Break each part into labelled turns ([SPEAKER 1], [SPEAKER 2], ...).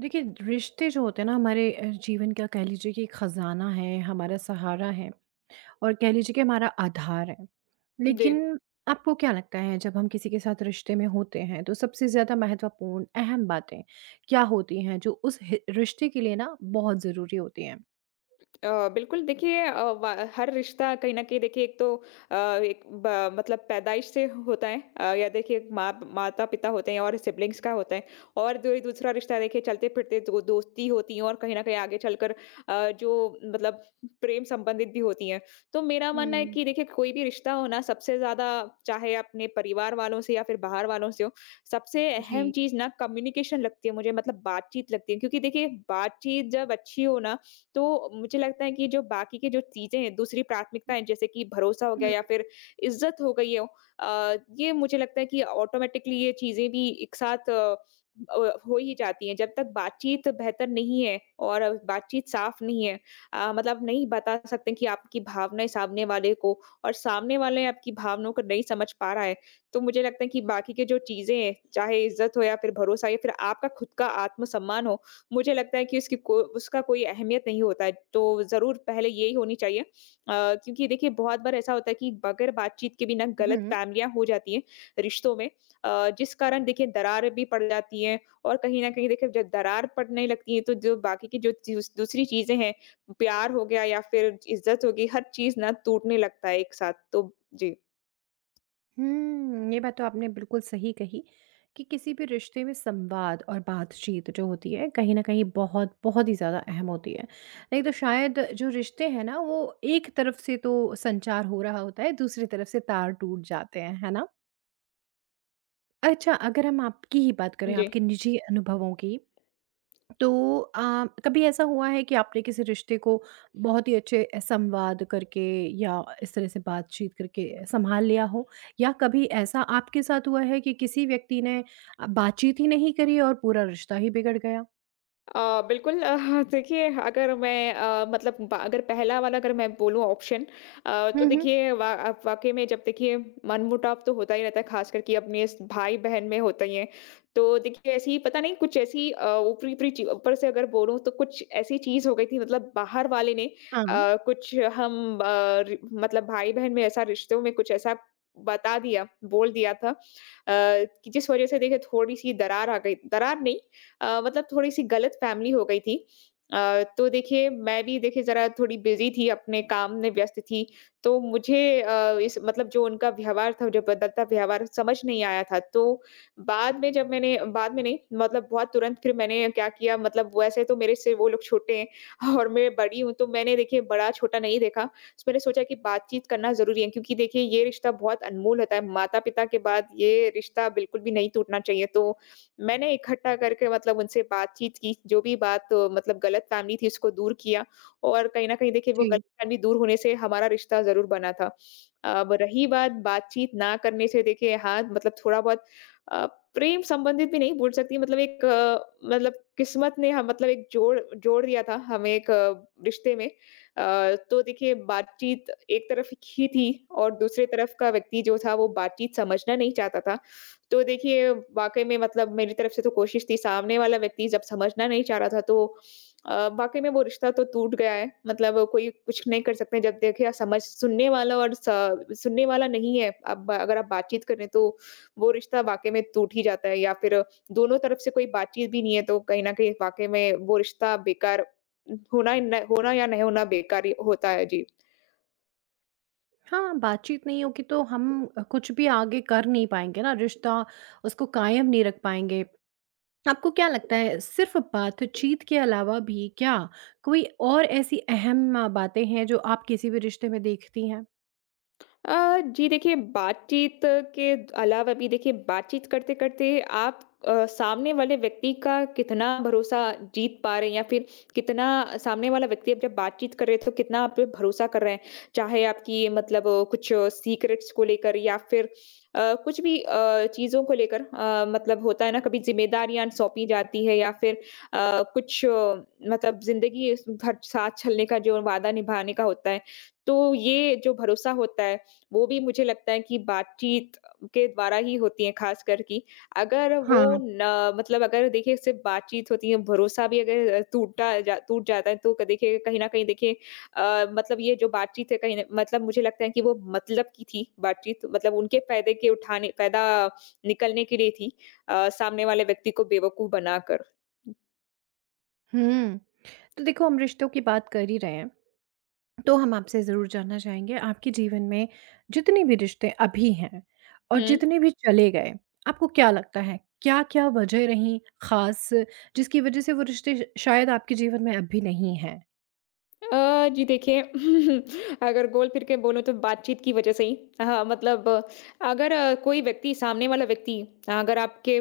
[SPEAKER 1] देखिए, रिश्ते जो होते हैं ना हमारे जीवन का कह लीजिए कि एक खजाना है, हमारा सहारा है और कह लीजिए कि हमारा आधार है।
[SPEAKER 2] जी।
[SPEAKER 1] लेकिन आपको क्या लगता है, जब हम किसी के साथ रिश्ते में होते हैं तो सबसे ज़्यादा महत्वपूर्ण अहम बातें क्या होती हैं जो उस रिश्ते के लिए ना बहुत ज़रूरी होती हैं?
[SPEAKER 2] बिल्कुल देखिए, अ, व हर रिश्ता कहीं न कहीं देखिए, एक तो अ, एक ब मतलब पैदाइश से होता है, या देखिए एक माँ माता-पिता होते हैं और सिब्लिंग्स का होता है। और दू दूसरा रिश्ता देखिए चलते-फिरते दो दोस्ती होती है, और कहीं न कहीं आगे चलकर अ, जो मतलब प्रेम संबंधित भी होती हैं। तो मेरा मानना है
[SPEAKER 1] हुँ।
[SPEAKER 2] कि देखिए कोई भी रिश्ता हो ना, सबसे ज़्यादा चाहे अपने परिवार वालों से या फिर बाहर वालों से हो, सबसे अहम
[SPEAKER 1] जी।
[SPEAKER 2] चीज़ ना कम्युनिकेशन लगती है मुझे, मतलब बातचीत लगती है। क्योंकि देखिए बातचीत जब अच्छी हो ना, तो मुझे लगता है कि जो बाकी की जो चीज़ें हैं, दूसरी प्राथमिकताएँ जैसे कि भरोसा हो गया
[SPEAKER 1] हुँ।
[SPEAKER 2] या फिर इज़्ज़त हो गई हो, ये मुझे लगता है कि ऑटोमैटिकली ये चीज़ें भी एक साथ हो ही जाती हैं। जब तक बातचीत बेहतर नहीं है और बातचीत साफ नहीं है, मतलब आप नहीं बता सकते कि आपकी भावनाएँ सामने वाले को, और सामने वाले आपकी भावनाओं को नहीं समझ पा रहा है, तो मुझे लगता है कि बाकी की जो चीज़ें हैं, चाहे इज़्ज़त हो या फिर भरोसा या फिर आपका खुद का आत्मसम्मान हो, मुझे लगता है कि उसकी को उसका कोई अहमियत नहीं होता है, तो ज़रूर पहले यही होनी चाहिए। क्योंकि देखिए बहुत बार ऐसा होता है कि बगैर बातचीत के भी ना
[SPEAKER 1] हुँ।
[SPEAKER 2] गलतफ़हमियाँ हो जाती हैं रिश्तों में, जिस कारण देखिए दरार भी पड़ जाती है। और कहीं न कहीं देखिए जब दरार पड़ने लगती है तो जो बाकी की जो चीज़ दूसरी चीज़ें हैं, प्यार हो गया या फिर इज़्ज़त हो गई, हर चीज़ ना टूटने लगता है एक साथ। तो जी।
[SPEAKER 1] हुँ, ये बात तो आपने बिल्कुल सही कही कि किसी भी रिश्ते में संवाद और बातचीत जो होती है, कहीं न कहीं बहुत, बहुत ही ज़्यादा अहम होती है। नहीं तो शायद जो रिश्ते हैं ना, वो एक तरफ से तो संचार हो रहा होता है, दूसरी तरफ से तार टूट जाते हैं, है ना? अच्छा, अगर हम आपकी ही बात करें,
[SPEAKER 2] जी।
[SPEAKER 1] आपके निजी अनुभवों की, तो कभी ऐसा हुआ है कि आपने किसी रिश्ते को बहुत ही अच्छे संवाद करके या इस तरह से बातचीत करके संभाल लिया हो? या कभी ऐसा आपके साथ हुआ है कि किसी व्यक्ति ने बातचीत ही नहीं करी और पूरा रिश्ता ही बिगड़ गया?
[SPEAKER 2] बिल्कुल, देखिए अगर मैं, अ, मतलब ब अगर पहला वाला अगर मैं बोलूँ ऑप्शन, तो
[SPEAKER 1] हुँ। हुँ।
[SPEAKER 2] देखिए वा अब वाक़ई में जब देखिए मनमुटाव तो होता ही रहता है, ख़ासकर कि अपने इस भाई-बहन में होता ही है। तो देखिए ऐसी पता नहीं कुछ ऐसी, ऊपरी-ऊपरी ची ऊपर से अगर बोलूँ तो कुछ ऐसी चीज़ हो गई थी, मतलब बाहर वाले ने,
[SPEAKER 1] हाँ।
[SPEAKER 2] अ, कुछ हम अ, रि मतलब भाई-बहन में, ऐसा रिश्तों में कुछ ऐसा बता दिया, बोल दिया था, कि जिस वज़ह से देखिए थोड़ी-सी दरार आ गई, दरार नहीं, मतलब थोड़ी-सी गलतफ़हमी हो गई थी। तो देखिए मैं भी देखिए ज़रा थोड़ी बिज़ी थी, अपने काम में व्यस्त थी, तो मुझे, अ, इस मतलब जो उनका व्यवहार था, जो बदलता व्यवहार समझ नहीं आया था। तो बाद में जब मैंने, बाद में नहीं मतलब बहुत तुरंत, फिर मैंने क्या किया मतलब, वैसे तो मेरे से वो लोग छोटे हैं और मैं बड़ी हूँ, तो मैंने देखिए बड़ा-छोटा नहीं देखा। तो मैंने सोचा कि बातचीत करना ज़रूरी है, क्योंकि देखिए ये रिश्ता बहुत अनमोल होता है, माता-पिता के बाद ये रिश्ता बिल्कुल भी नहीं टूटना चाहिए। तो मैंने इकट्ठा करके मतलब उनसे बातचीत की, जो भी बात, मतलब गलतफ़हमी थी उसको दूर किया, और कहीं न कहीं देखिए वो
[SPEAKER 1] जी।
[SPEAKER 2] गलतफ़हमी दूर होने से हमारा रिश्ता ज़रूर बना था। अब रही बात बातचीत ना करने से, देखिए हाँ, मतलब थोड़ा बहुत, अ, प्रेम संबंधित भी नहीं बोल सकती, मतलब एक, मतलब किस्मत ने, ह मतलब एक जोड़ जोड़ दिया था हमें एक, रिश्ते में। तो देखिए बातचीत एक तरफ ही थी, और दूसरी तरफ का व्यक्ति जो था वो बातचीत समझना नहीं चाहता था। तो देखिए, वाक़ई में, मतलब मेरी तरफ से तो कोशिश थी, सामने वाला व्यक्ति जब समझना नहीं चाह रहा था, तो वाक़ई में वो रिश्ता तो टूट गया है। मतलब कोई कुछ नहीं कर सकते जब देखिए, समझ सुनने वाला और स सुनने वाला नहीं है। अब अगर आप बातचीत करें तो वो रिश्ता वाक़ई में टूट ही जाता है, या फिर दोनों तरफ से कोई बातचीत भी नहीं है तो कहीं न कहीं वाक़ई में वो रिश्ता बेकार, होना ही न होना या नहीं होना बेकार ही होता है। जी।
[SPEAKER 1] हाँ, बातचीत नहीं होगी तो हम कुछ भी आगे कर नहीं पाएँगे ना, रिश्ता उसको कायम नहीं रख पाएँगे। आपको क्या लगता है सिर्फ़ बातचीत के अलावा भी क्या कोई और ऐसी अहम बातें हैं जो आप किसी भी रिश्ते में देखती हैं?
[SPEAKER 2] जी देखिए, बातचीत के अलावा भी देखिए, बातचीत करते-करते आप, सामने वाले व्यक्ति का कितना भरोसा जीत पा रहे हैं, या फिर कितना सामने वाला व्यक्ति, अब जब बातचीत कर रहे हैं तो कितना आप पे भरोसा कर रहे हैं। चाहे आपकी, मतलब, कुछ सीक्रेट्स को लेकर, या फिर कुछ भी, चीज़ों को लेकर, मतलब होता है ना कभी ज़िम्मेदारियाँ सौंपी जाती है, या फिर अ, कुछ अ, मतलब ज़िंदगी भर साथ चलने का, जो वादा निभाने का होता है। तो ये जो भरोसा होता है वो भी मुझे लगता है कि बातचीत के द्वारा ही होती है, ख़ासकर कि अगर वो
[SPEAKER 1] हाँ।
[SPEAKER 2] न, मतलब अगर देखिए सिर्फ़ बातचीत होती है, भरोसा भी अगर, टूट जाता है, तो क देखिए कहीं न कहीं देखिए, मतलब ये जो बातचीत है कहीं न, मतलब मुझे लगता है कि वो मतलब की थी बातचीत, मतलब उनके फ़ायदे के उठाने फ़ायदा निकलने के लिए थी, सामने वाले व्यक्ति को बेवकूफ़ बनाकर।
[SPEAKER 1] हुँ। तो देखो, हम रिश्तों की बात कर ही रहे हैं। तो हम आपसे ज़रूर जानना चाहेंगे, आपके जीवन में जितने भी रिश्ते अभी हैं और
[SPEAKER 2] हुँ।
[SPEAKER 1] जितने भी चले गए, आपको क्या लगता है क्या-क्या वजह रहीं ख़ास जिसकी वजह से वो रिश्ते श शायद आपके जीवन में अभी नहीं हैं?
[SPEAKER 2] जी देखिए, अगर गोल फिर के बोलूँ तो बातचीत की वजह से ही, हाँ मतलब अगर, अ, कोई व्यक्ति सामने वाला व्यक्ति अगर, आपके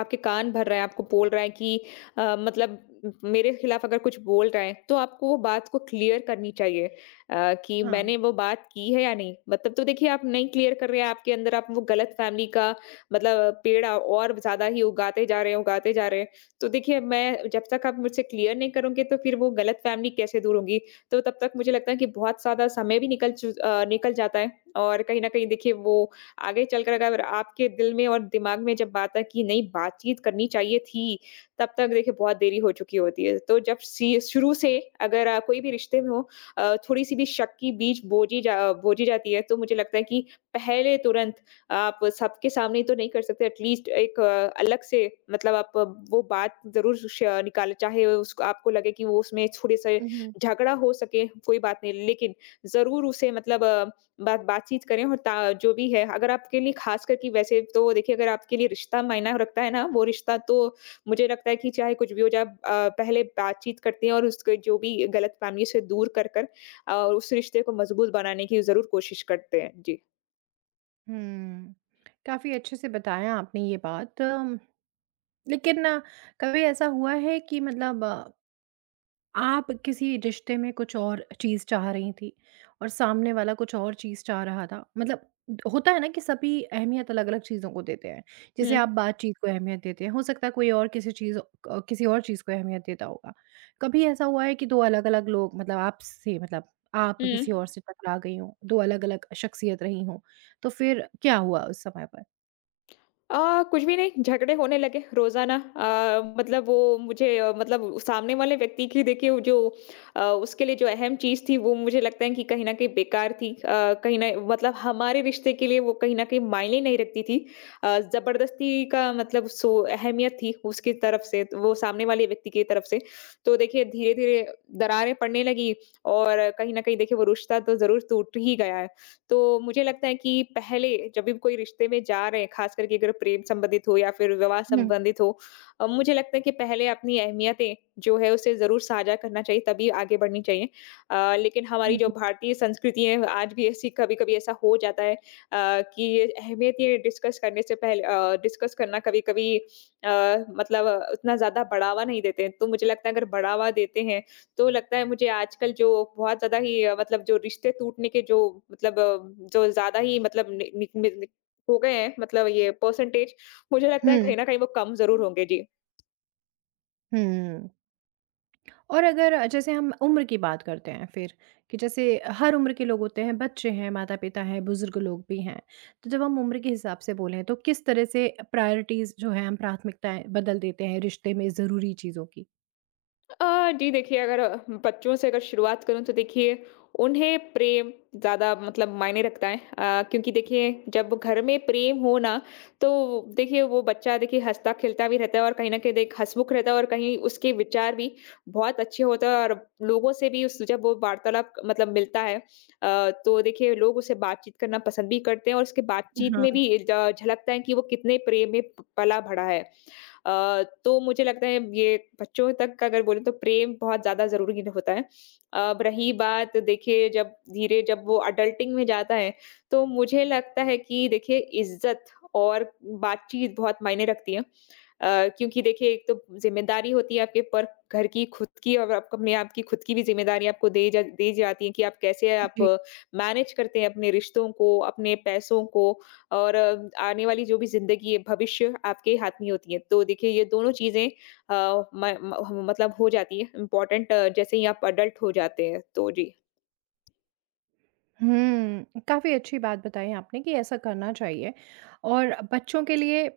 [SPEAKER 2] आपके कान भर रहा है, आपको बोल रहा है कि, मतलब मेरे खिलाफ अगर कुछ बोल रहा है, तो आपको वो बात को क्लियर करनी चाहिए, कि
[SPEAKER 1] हाँ।
[SPEAKER 2] मैंने वो बात की है या नहीं मतलब, तो देखिए आप नहीं क्लियर कर रहे हैं, आपके अंदर आप वो गलत फैमिली का मतलब पेड़ और ज्यादा ही उगाते जा रहे हैं, उगाते जा रहे हैं। तो देखिए मैं, जब तक आप मुझसे क्लियर नहीं करोगे तो फिर वो गलत फैमिली कैसे दूर होगी, तो तब तक मुझे लगता है कि बहुत ज़्यादा समय भी निकल जाता है। और कहीं न कहीं देखिए वो आगे चलकर अगर आपके दिल में और दिमाग में जब बात है कि नहीं बातचीत करनी चाहिए थी, तब तक देखिए बहुत देरी हो चुकी होती है। तो जब सी शुरू से अगर, कोई भी रिश्ते में हो, थोड़ी-सी भी शक की बीज बोजी जाती है, तो मुझे लगता है कि पहले तुरंत आप सबके सामने तो नहीं कर सकते, एटलीस्ट एक, अलग से मतलब आप, वो बात ज़रूर श निकालें, चाहे उसको आपको लगे कि वो उसमें थोड़े-से
[SPEAKER 1] उहुँ।
[SPEAKER 2] झगड़ा हो सके कोई बात नहीं, लेकिन ज़रूर उसे मतलब, बातचीत करें। और ता जो भी है अगर आपके लिए, खास करके वैसे तो देखिए अगर आपके लिए रिश्ता मायना रखता है ना वो रिश्ता, तो मुझे लगता है कि चाहे कुछ भी हो जाए आप, पहले बातचीत करते हैं और उसके जो भी गलतफहमी से दूर कर कर, और उस रिश्ते को मजबूत बनाने की ज़रूर कोशिश करते हैं। जी।
[SPEAKER 1] हुँ। काफ़ी अच्छे से बताया आपने ये बात। लेकिन कभी ऐसा हुआ है कि मतलब आप किसी रिश्ते में कुछ और चीज़ चाह रही थीं और सामने वाला कुछ और चीज़ चाह रहा था? मतलब होता है ना कि सभी अहमियत अलग-अलग चीज़ों को देते हैं। जैसे
[SPEAKER 2] हुँ,
[SPEAKER 1] आप बातचीत को अहमियत देते हैं, हो सकता है कोई और किसी किसी और चीज़ को अहमियत देता होगा। कभी ऐसा हुआ है कि 2 अलग-अलग लोग मतलब आपसे मतलब आप
[SPEAKER 2] हुँ।
[SPEAKER 1] किसी और से टकरा गई हों, 2 अलग-अलग शख्सियत रही हों, तो फिर क्या हुआ उस समय पर?
[SPEAKER 2] कुछ भी नहीं, झगड़े होने लगे रोज़ाना, मतलब वो मुझे, मतलब उस सामने वाले व्यक्ति की, देखिए उसके लिए जो अहम चीज़ थी वो मुझे लगता है कि कहीं न कहीं बेकार थी। अ, कहीं न मतलब हमारे रिश्ते के लिए वो कहीं न कहीं मायने नहीं रखती थी। ज़बरदस्ती का मतलब अहमियत थी उसकी तरफ से, तो वो सामने वाले व्यक्ति की तरफ से। तो देखिए धीरे-धीरे दरारें पड़ने लगी, और कहीं न कहीं देखिए वो रिश्ता तो ज़रूर टूट ही गया है। तो मुझे लगता है कि पहले जब भी कोई रिश्ते में जा रहे हैं, ख़ास करके अगर प्रेम संबंधित हो या फिर विवाह
[SPEAKER 1] हुँ।
[SPEAKER 2] संबंधित हो, मुझे लगता है कि पहले अपनी अहमियतें जो है उसे ज़रूर साझा करना चाहिए, तभी आगे बढ़नी चाहिए। लेकिन हमारी जो भारतीय संस्कृति है आज भी ऐसी, कभी-कभी ऐसा हो जाता है, कि ये अहमियतें डिस्कस करने से पहले, डिस्कस करना कभी-कभी, मतलब, उतना ज़्यादा बढ़ावा नहीं देते हैं। तो मुझे लगता है अगर बढ़ावा देते हैं तो लगता है मुझे, आजकल जो बहुत ज़्यादा ही, मतलब जो रिश्ते टूटने के जो, मतलब जो ज़्यादा ही मतलब नि, नि, नि, हो गए हैं, मतलब ये परसेंटेज मुझे लगता है
[SPEAKER 1] हुँ।
[SPEAKER 2] कहीं ना कहीं वो कम ज़रूर होंगे। जी।
[SPEAKER 1] हुँ। और अगर जैसे हम उम्र की बात करते हैं फिर, कि जैसे हर उम्र के लोग होते हैं, बच्चे हैं, माता-पिता हैं, बुज़ुर्ग लोग भी हैं। तो जब हम उम्र के हिसाब से बोलें तो किस तरह से प्रायोरिटीज़ जो हैं, हम प्राथमिकताएँ बदल देते हैं रिश्ते में ज़रूरी चीज़ों की?
[SPEAKER 2] जी देखिए अगर, बच्चों से अगर शुरुआत करूँ तो देखिए उन्हें प्रेम ज़्यादा मतलब मायने रखता है, क्योंकि देखिए जब घर में प्रेम हो ना, तो देखिए वो बच्चा देखिए हँसता खेलता भी रहता है, और कहीं न कहीं देख हँसमुख रहता है, और कहीं उसके विचार भी बहुत अच्छे होते हैं। और लोगों से भी उस जब वो वार्तालाप मतलब मिलता है, तो देखिए लोग उसे बातचीत करना पसंद भी करते हैं, और उसके बातचीत में
[SPEAKER 1] हाँ।
[SPEAKER 2] भी ज झलकता है कि वो कितने प्रेम में प पला-बढ़ा है। तो मुझे लगता है ये बच्चों तक का अगर बोले तो प्रेम बहुत ज़्यादा ज़रूरी होता है। अब रही बात देखिए जब धीरे जब वो एडल्टिंग में जाता है, तो मुझे लगता है कि देखिए इज़्ज़त और बातचीत बहुत मायने रखती है। क्योंकि देखिए एक तो ज़िम्मेदारी होती है आपके ऊपर, घर की, खुद की, और आप अपने आप की खुद की भी ज़िम्मेदारी आपको दी जाती है कि आप कैसे आप
[SPEAKER 1] जी।
[SPEAKER 2] मैनेज करते हैं अपने रिश्तों को, अपने पैसों को और आने वाली जो भी ज़िंदगी है, भविष्य आपके हाथ में होती है। तो देखिए ये दोनों चीज़ें अ, म म मतलब हो जाती है इम्पोर्टेंट जैसे ही आप अडल्ट हो जाते हैं। तो जी।
[SPEAKER 1] हुँ, काफ़ी अच्छी बात बताई आपने कि ऐसा करना चाहिए और बच्चों के लिए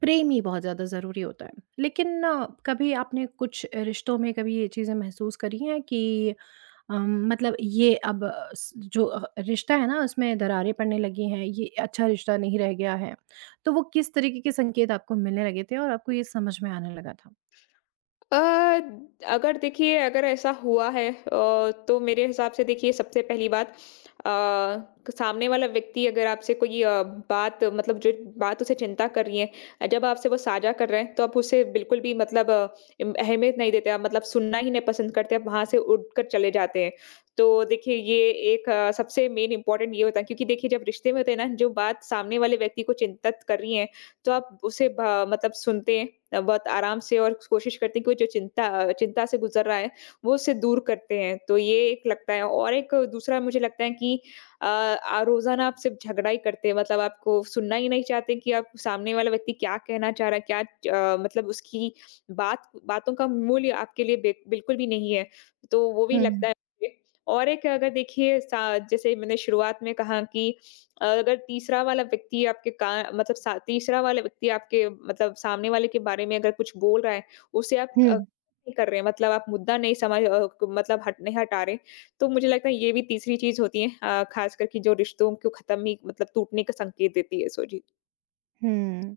[SPEAKER 1] प्रेम ही बहुत ज़्यादा ज़रूरी होता है। लेकिन कभी आपने कुछ रिश्तों में कभी ये चीज़ें महसूस करी हैं कि अम, मतलब ये अब अ, स जो रिश्ता है ना उसमें दरारें पड़ने लगी हैं, ये अच्छा रिश्ता नहीं रह गया है। तो वो किस तरीके के संकेत आपको मिलने लगे थे और आपको ये समझ में आने लगा था?
[SPEAKER 2] अ, अगर देखिए अगर ऐसा हुआ है, तो मेरे हिसाब से देखिए सबसे पहली बात, सामने वाला व्यक्ति अगर आपसे कोई बात मतलब जो बात उसे चिंता कर रही है जब आपसे वो साझा कर रहे हैं, तो आप उसे बिल्कुल भी मतलब अहमियत नहीं देते, आप मतलब सुनना ही नहीं पसंद करते, आप वहां से उठकर चले जाते हैं। तो देखिए ये एक सबसे मेन इंपॉर्टेंट ये होता है, क्योंकि देखिए जब रिश्ते में होते हैं ना जो बात सामने वाले व्यक्ति को चिंतित कर रही है, तो आप उसे भा मतलब सुनते हैं बहुत आराम से और कोशिश करते हैं कि वो जो चिंता से गुज़र रहा है, वो उससे दूर करते हैं। तो ये एक लगता है। और एक दूसरा मुझे लगता है कि अ, आ रोज़ाना आप सिर्फ़ झगड़ा ही करते हैं, मतलब आपको सुनना ही नहीं चाहते कि आप सामने वाला व्यक्ति क्या कहना चाह रहा है, क्या च मतलब उसकी बातों का मूल्य आपके लिए बे बिल्कुल भी नहीं है। तो वो भी
[SPEAKER 1] हुँ।
[SPEAKER 2] लगता है मुझे। और एक अगर देखिए सा जैसे मैंने शुरुआत में कहा कि अगर तीसरा वाला व्यक्ति आपके का मतलब सा तीसरा वाला व्यक्ति आपके मतलब सामने वाले के बारे में अगर कुछ बोल रहा है, उसे आप
[SPEAKER 1] हुँ।
[SPEAKER 2] नहीं कर रहे हैं, मतलब आप मुद्दा नहीं समझ अ, क मतलब हट नहीं हटा रहे, तो मुझे लगता है ये भी तीसरी चीज़ होती है ख़ासकर कि जो रिश्तों को ख़त्म ही मतलब टूटने का संकेत देती है। सो जी।
[SPEAKER 1] हुँ।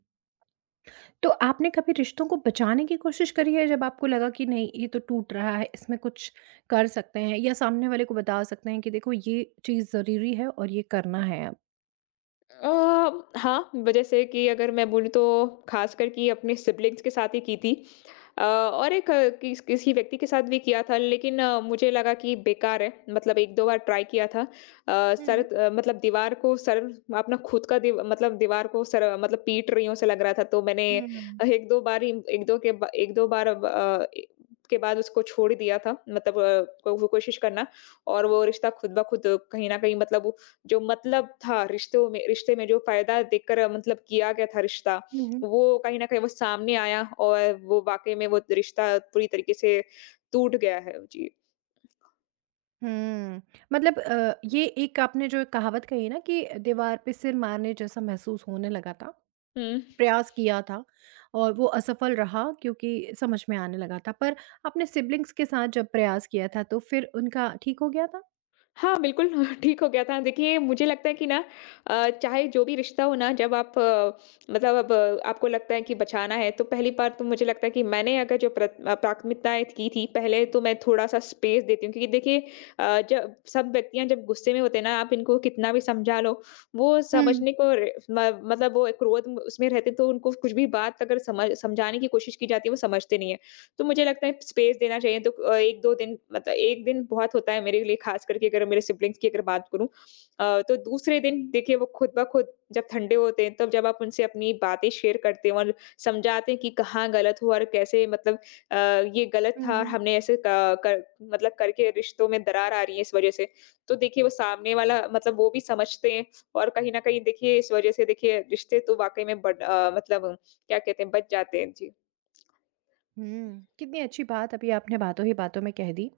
[SPEAKER 1] तो आपने कभी रिश्तों को बचाने की कोशिश करी है, जब आपको लगा कि नहीं ये तो टूट रहा है, इसमें कुछ कर सकते हैं या सामने वाले को बता सकते हैं कि देखो ये चीज़ ज़रूरी है और ये करना है अब?
[SPEAKER 2] अ, हाँ, ब जैसे कि अगर मैं बोलूँ तो ख़ासकर कि अपने सिब्लिंग्स के साथ ही की थी। और एक किसी व्यक्ति के साथ भी किया था, लेकिन मुझे लगा कि बेकार है, मतलब 1-2 बार ट्राई किया था।
[SPEAKER 1] हुँ।
[SPEAKER 2] मतलब दीवार को सर, अपना खुद का दीव मतलब दीवार को सर मतलब पीट रही हूँ ऐसा लग रहा था, तो मैंने
[SPEAKER 1] हुँ। हुँ।
[SPEAKER 2] 1-2 बार ही 1-2 के बा 1-2 बार अब अ, ए के बाद उसको छोड़ दिया था, मतलब अ, को वो कोशिश करना। और वो रिश्ता खुद ब खुद कहीं न कहीं मतलब जो मतलब था रिश्तों में रिश्ते में जो फ़ायदा देखकर मतलब किया गया था रिश्ता, वो कहीं न कहीं वो सामने आया और वो वाक़ई में वो रिश्ता पूरी तरीके से टूट गया है। जी।
[SPEAKER 1] हुँ। मतलब ये एक आपने जो कहावत कही ना कि दीवार पे सिर मारने जैसा महसूस होने लगा था,
[SPEAKER 2] हुँ।
[SPEAKER 1] प्रयास किया था और वो असफल रहा क्योंकि समझ में आने लगा था। पर आपने सिब्लिंग्स के साथ जब प्रयास किया था तो फिर उनका ठीक हो गया था?
[SPEAKER 2] हाँ, बिल्कुल ठीक हो गया था। देखिए, मुझे लगता है कि ना चाहे जो भी रिश्ता हो ना, जब आप आपको लगता है कि बचाना है, तो पहली बात तो मुझे लगता है कि मैंने अगर जो प्राथमिकताएँ की थी, पहले तो मैं थोड़ा-सा स्पेस देती हूँ। क्योंकि देखिए जब सब व्यक्तियाँ जब गुस्से में होते हैं ना, आप इनको कितना भी समझा लो, वो
[SPEAKER 1] हुँ।
[SPEAKER 2] समझने को रे म मतलब वो उसमें रहते हैं, तो उनको कुछ भी बात अगर समझाने की कोशिश की जाती है, वो समझते नहीं है। तो मुझे लगता है स्पेस देना चाहिए। तो 1-2 दिन मतलब 1 दिन बहुत होता है मेरे लिए, खास करके अगर मेरे सिब्लिंग्स की अगर बात करूँ, तो दूसरे दिन देखिए वो खुद ब खुद जब ठंडे होते हैं, तब जब आप उनसे अपनी बातें शेयर करते हैं और समझाते हैं कि कहाँ गलत हुआ और कैसे मतलब अ, ये गलत
[SPEAKER 1] हुँ।
[SPEAKER 2] था और
[SPEAKER 1] हुँ।
[SPEAKER 2] हमने ऐसे क कर मतलब करके रिश्तों में दरार आ रही है इस वजह से। तो देखिए वो सामने वाला मतलब वो भी समझते हैं और कहीं न कहीं देखिए इस वजह से देखिए रिश्ते तो वाक़ई में मतलब क्या कहते हैं बच जाते हैं। जी।
[SPEAKER 1] हुँ, कितनी अच्छी बात अभी आपने बातों ही बातों में कह दी।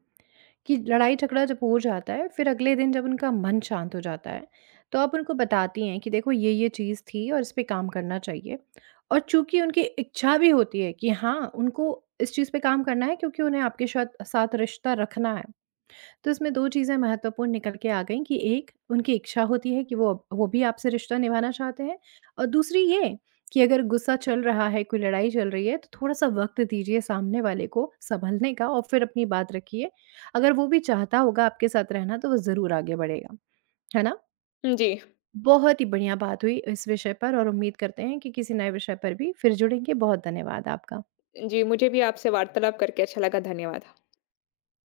[SPEAKER 1] कि लड़ाई झगड़ा जब हो जाता है, फिर अगले दिन जब उनका मन शांत हो जाता है तो आप उनको बताती हैं कि देखो ये चीज़ थी और इस पे काम करना चाहिए, और चूंकि उनकी इच्छा भी होती है कि हाँ उनको इस चीज़ पे काम करना है क्योंकि उन्हें आपके साथ साथ रिश्ता रखना है, तो इसमें 2 चीज़ें महत्वपूर्ण निकल के आ गईं, कि एक उनकी इच्छा होती है कि वो भी आपसे रिश्ता निभाना चाहते हैं और दूसरी ये कि अगर गुस्सा चल रहा है, कोई लड़ाई चल रही है तो थोड़ा-सा वक़्त दीजिए सामने वाले को सँभलने का और फिर अपनी बात रखिए। अगर वो भी चाहता होगा आपके साथ रहना तो वो ज़रूर आगे बढ़ेगा। है ना?
[SPEAKER 2] जी,
[SPEAKER 1] बहुत ही बढ़िया बात हुई इस विषय पर और उम्मीद करते हैं कि किसी नए विषय पर भी फिर जुड़ेंगे। बहुत धन्यवाद आपका।
[SPEAKER 2] जी, मुझे भी आपसे वार्तालाप करके अच्छा लगा, धन्यवाद।